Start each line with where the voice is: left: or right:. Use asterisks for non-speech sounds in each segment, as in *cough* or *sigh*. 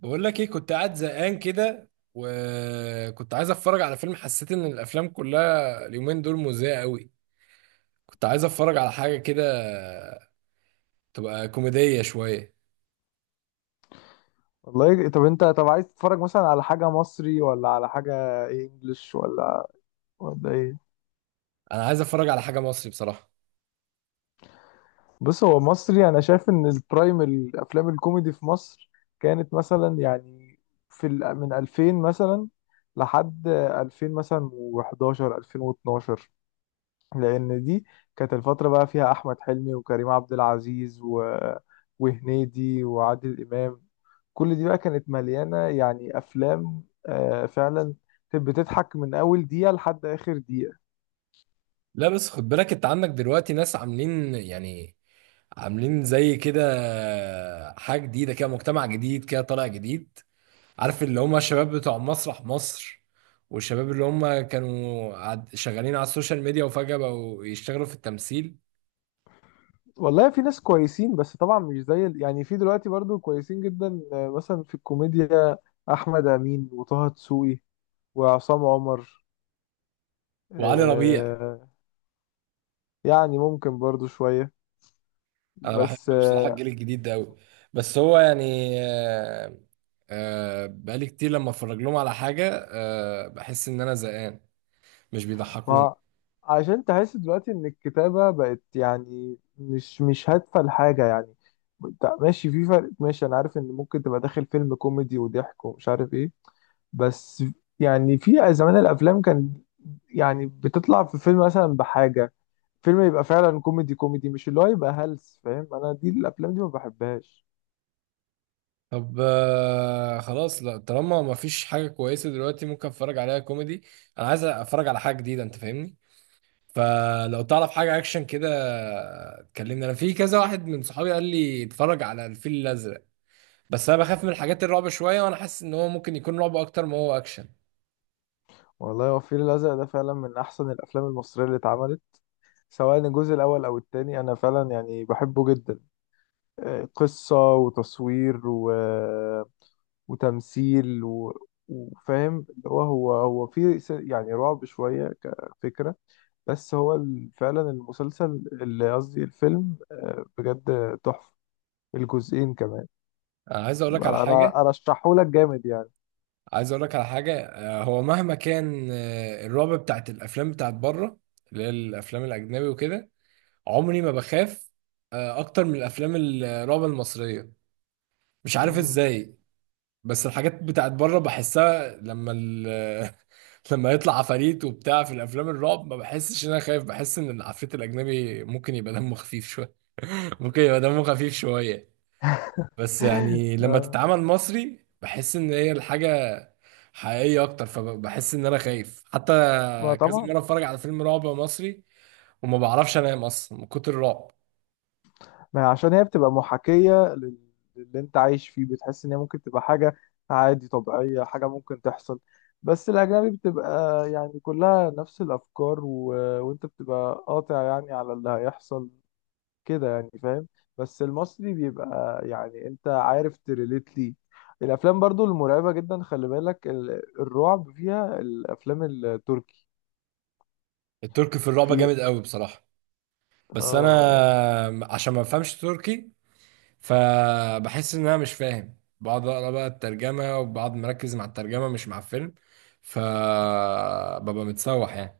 right: بقول لك ايه، كنت قاعد زهقان كده وكنت عايز اتفرج على فيلم. حسيت ان الافلام كلها اليومين دول مزهقه قوي. كنت عايز اتفرج على حاجه كده تبقى كوميديه شويه.
left: والله طب انت عايز تتفرج مثلا على حاجة مصري، ولا على حاجة ايه، انجلش، ولا ايه؟
right: انا عايز اتفرج على حاجه مصري بصراحه.
left: بص، هو مصري. انا شايف ان البرايم الافلام الكوميدي في مصر كانت مثلا يعني من 2000 مثلا لحد 2000 مثلا و11 2012، لان دي كانت الفترة بقى فيها احمد حلمي وكريم عبد العزيز و... وهنيدي وعادل امام. كل دي بقى كانت مليانة يعني أفلام، فعلا كانت بتضحك من أول دقيقة لحد آخر دقيقة.
right: لا، بس خد بالك انت عندك دلوقتي ناس عاملين، يعني عاملين زي كده حاجه جديده كده، مجتمع جديد كده طالع جديد. عارف اللي هم الشباب بتوع مسرح مصر، والشباب اللي هم كانوا شغالين على السوشيال ميديا وفجأة بقوا يشتغلوا في التمثيل.
left: والله في ناس كويسين، بس طبعا مش زي يعني في دلوقتي برضو كويسين جدا. آه مثلا في الكوميديا أحمد أمين وطه دسوقي وعصام عمر.
right: وعلي ربيع.
left: آه يعني ممكن برضو شوية،
right: انا
left: بس
right: بحب بصراحه الجيل الجديد ده قوي. بس هو يعني، بقالي كتير لما اتفرج لهم على حاجه، بحس ان انا زهقان. مش بيضحكوني.
left: ما عشان تحس دلوقتي ان الكتابة بقت يعني مش هادفة لحاجة يعني. انت ماشي في فرق، ماشي، انا عارف ان ممكن تبقى داخل فيلم كوميدي وضحك ومش عارف ايه، بس يعني في زمان الافلام كان يعني بتطلع في فيلم مثلا بحاجة، فيلم يبقى فعلا كوميدي كوميدي، مش اللي هو يبقى هلس. فاهم، انا دي الافلام دي ما بحبهاش.
right: طب خلاص، لا طالما ما فيش حاجه كويسه دلوقتي ممكن اتفرج عليها كوميدي. انا عايز اتفرج على حاجه جديده، انت فاهمني. فلو تعرف حاجه اكشن كده، كلمني. انا في كذا واحد من صحابي قال لي اتفرج على الفيل الازرق، بس انا بخاف من الحاجات الرعب شويه، وانا حاسس ان هو ممكن يكون رعب اكتر ما هو اكشن.
left: والله هو الفيل الازرق ده فعلا من احسن الافلام المصرية اللي اتعملت، سواء الجزء الاول او التاني. انا فعلا يعني بحبه جدا، قصة وتصوير و... وتمثيل و... وفاهم اللي هو في يعني رعب شوية كفكرة. بس هو فعلا المسلسل، اللي قصدي الفيلم، بجد تحفة، الجزئين كمان.
right: آه، عايز اقول لك على
left: انا
right: حاجه
left: انا ارشحهولك جامد يعني.
right: عايز اقول لك على حاجه، هو مهما كان الرعب بتاعت الافلام بتاعت بره، اللي هي الافلام الاجنبي وكده، عمري ما بخاف اكتر من الافلام الرعب المصريه. مش عارف
left: مم.
right: ازاي. بس الحاجات بتاعت بره بحسها لما *laughs* لما يطلع عفاريت وبتاع في الافلام الرعب ما بحسش ان انا خايف، بحس ان العفريت الاجنبي ممكن يبقى دمه خفيف شويه. *laughs* ممكن يبقى دمه خفيف شويه.
left: *laughs*
right: بس يعني لما
left: آه،
right: تتعامل مصري بحس ان هي الحاجه حقيقي اكتر، فبحس ان انا خايف حتى.
left: ما
right: كذا
left: طبعا.
right: مره اتفرج على فيلم رعب مصري وما بعرفش انام اصلا من كتر الرعب.
left: ما هي عشان هي بتبقى محاكية للي انت عايش فيه، بتحس ان هي ممكن تبقى حاجة عادي طبيعية، حاجة ممكن تحصل. بس الأجنبي بتبقى يعني كلها نفس الأفكار و... وانت بتبقى قاطع يعني على اللي هيحصل كده، يعني فاهم. بس المصري بيبقى يعني انت عارف تريليت ليه. الأفلام برضو المرعبة جدا، خلي بالك الرعب فيها الأفلام التركي.
right: التركي في الرعب
left: في
right: جامد قوي بصراحه. بس
left: اه يعني
right: انا عشان ما بفهمش تركي، فبحس ان انا مش فاهم، بقعد اقرا بقى الترجمه وبقعد مركز مع الترجمه مش مع الفيلم. فببقى متسوح يعني.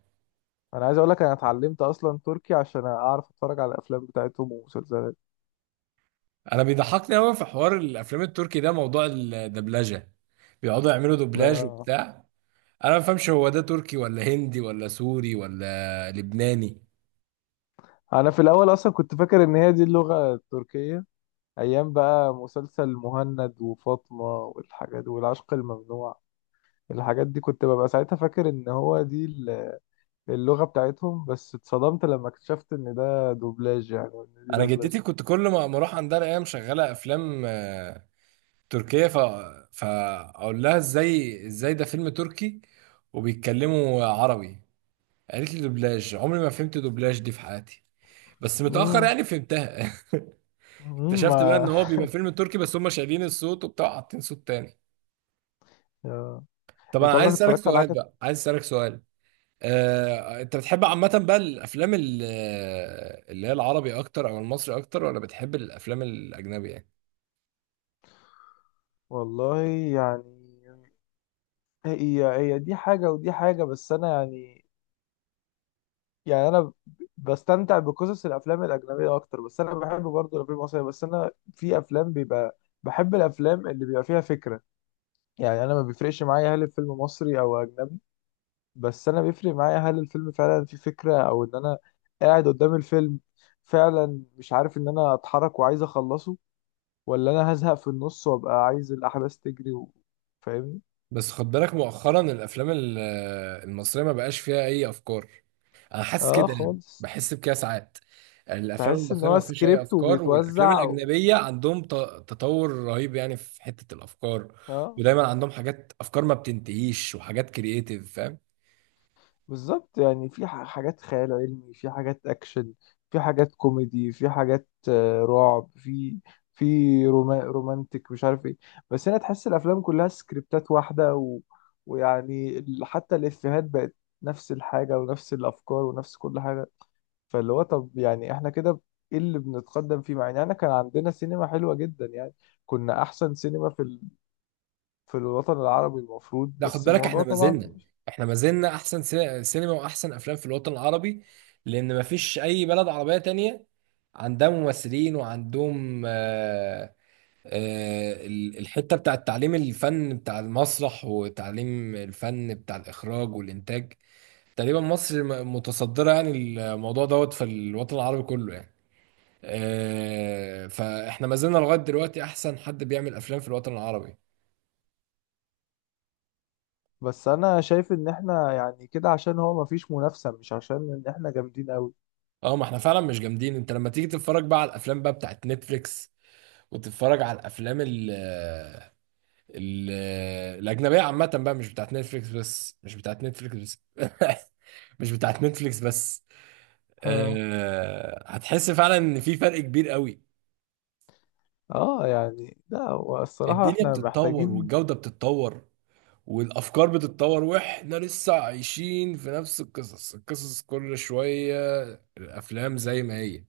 left: انا عايز اقول لك، انا اتعلمت اصلا تركي عشان اعرف اتفرج على الافلام بتاعتهم ومسلسلات.
right: انا بيضحكني قوي في حوار الافلام التركي ده موضوع الدبلجه. بيقعدوا يعملوا دوبلاج
left: آه.
right: وبتاع. انا ما بفهمش هو ده تركي ولا هندي ولا سوري ولا لبناني.
left: انا في الاول اصلا كنت فاكر ان هي دي اللغة التركية، ايام بقى مسلسل مهند وفاطمة والحاجات والعشق الممنوع. الحاجات دي كنت ببقى ساعتها فاكر ان هو دي اللغة بتاعتهم، بس اتصدمت لما اكتشفت ان ده دوبلاج يعني، وان دي
right: انا جدتي
left: دبلجة.
right: كنت كل ما اروح عندها الاقيها مشغله افلام تركيه، فاقول لها ازاي ازاي ده فيلم تركي وبيتكلموا عربي. قالت لي دوبلاج، عمري ما فهمت دوبلاج دي في حياتي، بس متاخر
left: امم
right: يعني فهمتها. *laughs* اكتشفت بقى ان
left: ما.
right: هو بيبقى فيلم تركي بس هم شايلين الصوت وبتاع حاطين صوت تاني.
left: *laughs* آه.
right: طب انا
left: انت
right: عايز
left: عمرك
right: اسالك
left: اتفرجت على
right: سؤال
left: حاجة؟
right: بقى. عايز اسالك سؤال انت بتحب عامة بقى الافلام اللي هي العربي اكتر او المصري اكتر، ولا بتحب الافلام الاجنبي يعني؟
left: والله يعني هي دي حاجة ودي حاجة، بس انا يعني يعني انا بستمتع بقصص الافلام الاجنبيه اكتر، بس انا بحب برضه الافلام المصريه. بس انا في افلام بيبقى، بحب الافلام اللي بيبقى فيها فكره. يعني انا ما بيفرقش معايا هل الفيلم مصري او اجنبي، بس انا بيفرق معايا هل الفيلم فعلا فيه فكره، او ان انا قاعد قدام الفيلم فعلا مش عارف ان انا اتحرك وعايز اخلصه، ولا انا هزهق في النص وابقى عايز الاحداث تجري و... فاهمني؟
right: بس خد بالك مؤخرا الافلام المصرية ما بقاش فيها اي افكار. انا حاسس
left: اه
right: كده، يعني
left: خالص.
right: بحس بكده ساعات الافلام
left: تحس ان
right: المصرية ما
left: هو
right: فيش اي
left: سكريبت
right: افكار، والافلام
left: وبيتوزع و...
right: الاجنبية عندهم تطور رهيب يعني في حتة الافكار.
left: اه
right: ودايما عندهم حاجات، افكار ما بتنتهيش وحاجات كرييتيف، فاهم.
left: بالظبط يعني في حاجات خيال علمي، في حاجات اكشن، في حاجات كوميدي، في حاجات رعب، في روما رومانتك مش عارف ايه. بس انا تحس الافلام كلها سكريبتات واحده و... ويعني حتى الافيهات بقت نفس الحاجه ونفس الافكار ونفس كل حاجه. فاللي هو طب يعني احنا كده ايه اللي بنتقدم فيه، مع ان احنا كان عندنا سينما حلوه جدا يعني. كنا احسن سينما في ال... في الوطن العربي المفروض،
right: لا، خد
left: بس
right: بالك
left: الموضوع طبعا.
right: احنا ما زلنا احسن سينما واحسن افلام في الوطن العربي. لان ما فيش اي بلد عربية تانية عندها ممثلين وعندهم الحتة بتاع تعليم الفن بتاع المسرح، وتعليم الفن بتاع الاخراج والانتاج. تقريبا مصر متصدرة يعني الموضوع دوت في الوطن العربي كله يعني. فاحنا ما زلنا لغاية دلوقتي احسن حد بيعمل افلام في الوطن العربي.
left: بس انا شايف ان احنا يعني كده عشان هو مفيش منافسة، مش عشان ان احنا جامدين قوي.
right: اه، ما احنا فعلا مش جامدين. انت لما تيجي تتفرج بقى على الافلام بقى بتاعت نتفليكس، وتتفرج على الافلام ال الاجنبيه عامه بقى، مش بتاعت نتفليكس بس *laughs* مش بتاعت نتفليكس بس.
left: ها،
right: أه، هتحس فعلا ان في فرق كبير قوي.
left: اه يعني، لا، هو الصراحة
right: الدنيا
left: احنا
right: بتتطور
left: محتاجين.
right: والجوده بتتطور والافكار بتتطور، واحنا لسه عايشين في نفس القصص كل شويه. الافلام زي ما هي.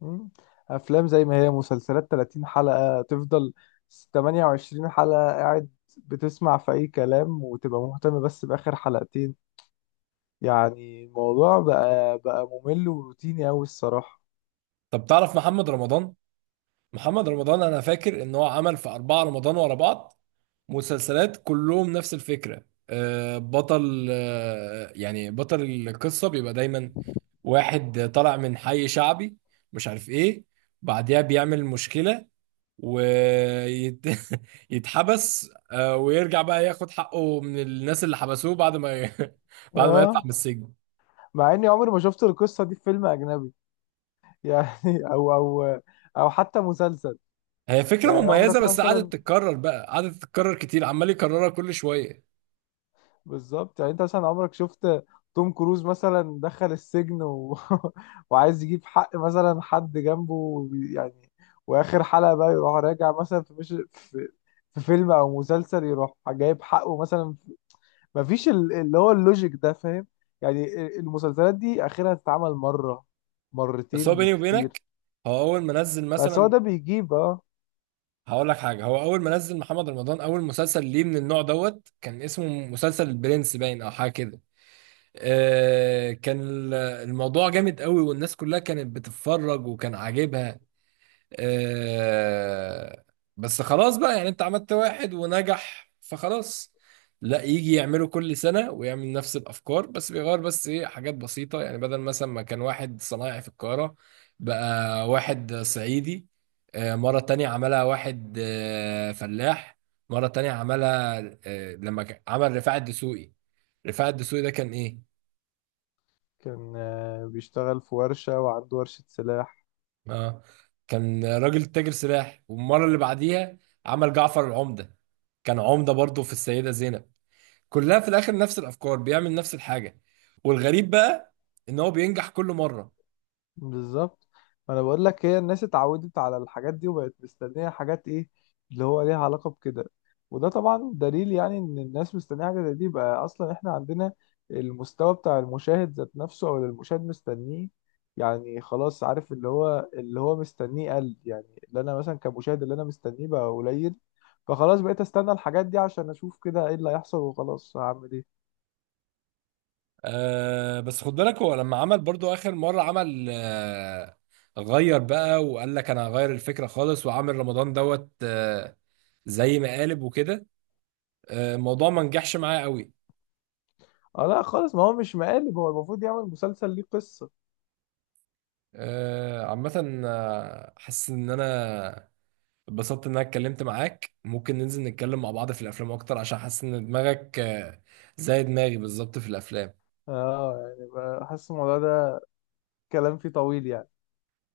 left: مم، افلام زي ما هي، مسلسلات 30 حلقة تفضل، 28 حلقة قاعد بتسمع في اي كلام وتبقى مهتم بس باخر حلقتين. يعني الموضوع بقى ممل وروتيني قوي الصراحة.
right: طب تعرف محمد رمضان؟ محمد رمضان انا فاكر ان هو عمل في 4 رمضان ورا بعض مسلسلات كلهم نفس الفكرة. آه، بطل آه، يعني بطل القصة بيبقى دايما واحد طالع من حي شعبي، مش عارف ايه، بعدها بيعمل مشكلة ويتحبس *laughs* ويرجع بقى ياخد حقه من الناس اللي حبسوه بعد ما ي- *laughs* بعد ما يطلع من
left: اه،
right: السجن.
left: مع اني عمري ما شفت القصة دي في فيلم اجنبي يعني، *laughs* او او حتى مسلسل.
right: هي فكرة
left: يعني
right: مميزة،
left: عمرك
right: بس
left: مثلا،
right: قعدت تتكرر كتير، عمال يكررها كل شوية.
left: بالظبط يعني انت مثلا عمرك شفت توم كروز مثلا دخل السجن و... *laughs* وعايز يجيب حق مثلا حد جنبه يعني، واخر حلقة بقى يروح راجع مثلا في مش في في فيلم او مسلسل يروح جايب حقه مثلا. مفيش اللي هو اللوجيك ده، فاهم؟ يعني المسلسلات دي اخرها تتعمل مرة،
right: بس هو
left: مرتين
right: بيني
left: بالكتير.
right: وبينك، هو اول ما نزل
left: بس هو
right: مثلا
left: ده بيجيب اه.
right: هقول لك حاجه: هو اول ما نزل محمد رمضان، اول مسلسل ليه من النوع دوت، كان اسمه مسلسل البرنس باين او حاجه كده. كان الموضوع جامد قوي، والناس كلها كانت بتتفرج وكان عاجبها. آه بس خلاص بقى، يعني انت عملت واحد ونجح فخلاص. لا، يجي يعمله كل سنة ويعمل نفس الأفكار، بس بيغير بس ايه حاجات بسيطة، يعني بدل مثلا ما كان واحد صنايعي في القاهرة، بقى واحد صعيدي. مرة تانية عملها واحد فلاح. مرة تانية عملها لما عمل رفاعي الدسوقي. رفاعي الدسوقي ده كان ايه؟
left: كان بيشتغل في ورشة، وعنده ورشة سلاح.
right: اه، كان راجل تاجر سلاح، والمره اللي بعديها عمل جعفر العمده، كان عمده برضه في السيده زينب. كلها في الاخر نفس الافكار، بيعمل نفس الحاجه. والغريب بقى ان هو بينجح كل مره.
left: بالظبط. ما انا بقول لك، هي الناس اتعودت على الحاجات دي وبقت مستنيه حاجات ايه اللي هو ليها علاقه بكده، وده طبعا دليل يعني ان الناس مستنيه حاجه زي دي. بقى اصلا احنا عندنا المستوى بتاع المشاهد ذات نفسه، او اللي المشاهد مستنيه. يعني خلاص، عارف اللي هو مستنيه قل، يعني اللي انا مثلا كمشاهد اللي انا مستنيه بقى قليل. فخلاص بقيت استنى الحاجات دي عشان اشوف كده ايه اللي هيحصل، وخلاص هعمل ايه.
right: بس خد بالك هو لما عمل برضه اخر مره عمل غير بقى، وقال لك انا هغير الفكره خالص، وعامل رمضان دوت زي مقالب وكده. الموضوع ما نجحش معايا قوي.
left: اه لا خالص، ما هو مش مقالب، هو المفروض يعمل مسلسل ليه قصه.
right: عامه، حاسس ان انا اتبسطت ان انا اتكلمت معاك، ممكن ننزل نتكلم مع بعض في الافلام اكتر، عشان حاسس ان دماغك زي دماغي بالظبط في الافلام.
left: اه يعني بحس الموضوع ده كلام فيه طويل يعني.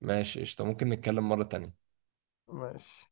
right: ماشي، قشطة، ممكن نتكلم مرة تانية.
left: ماشي.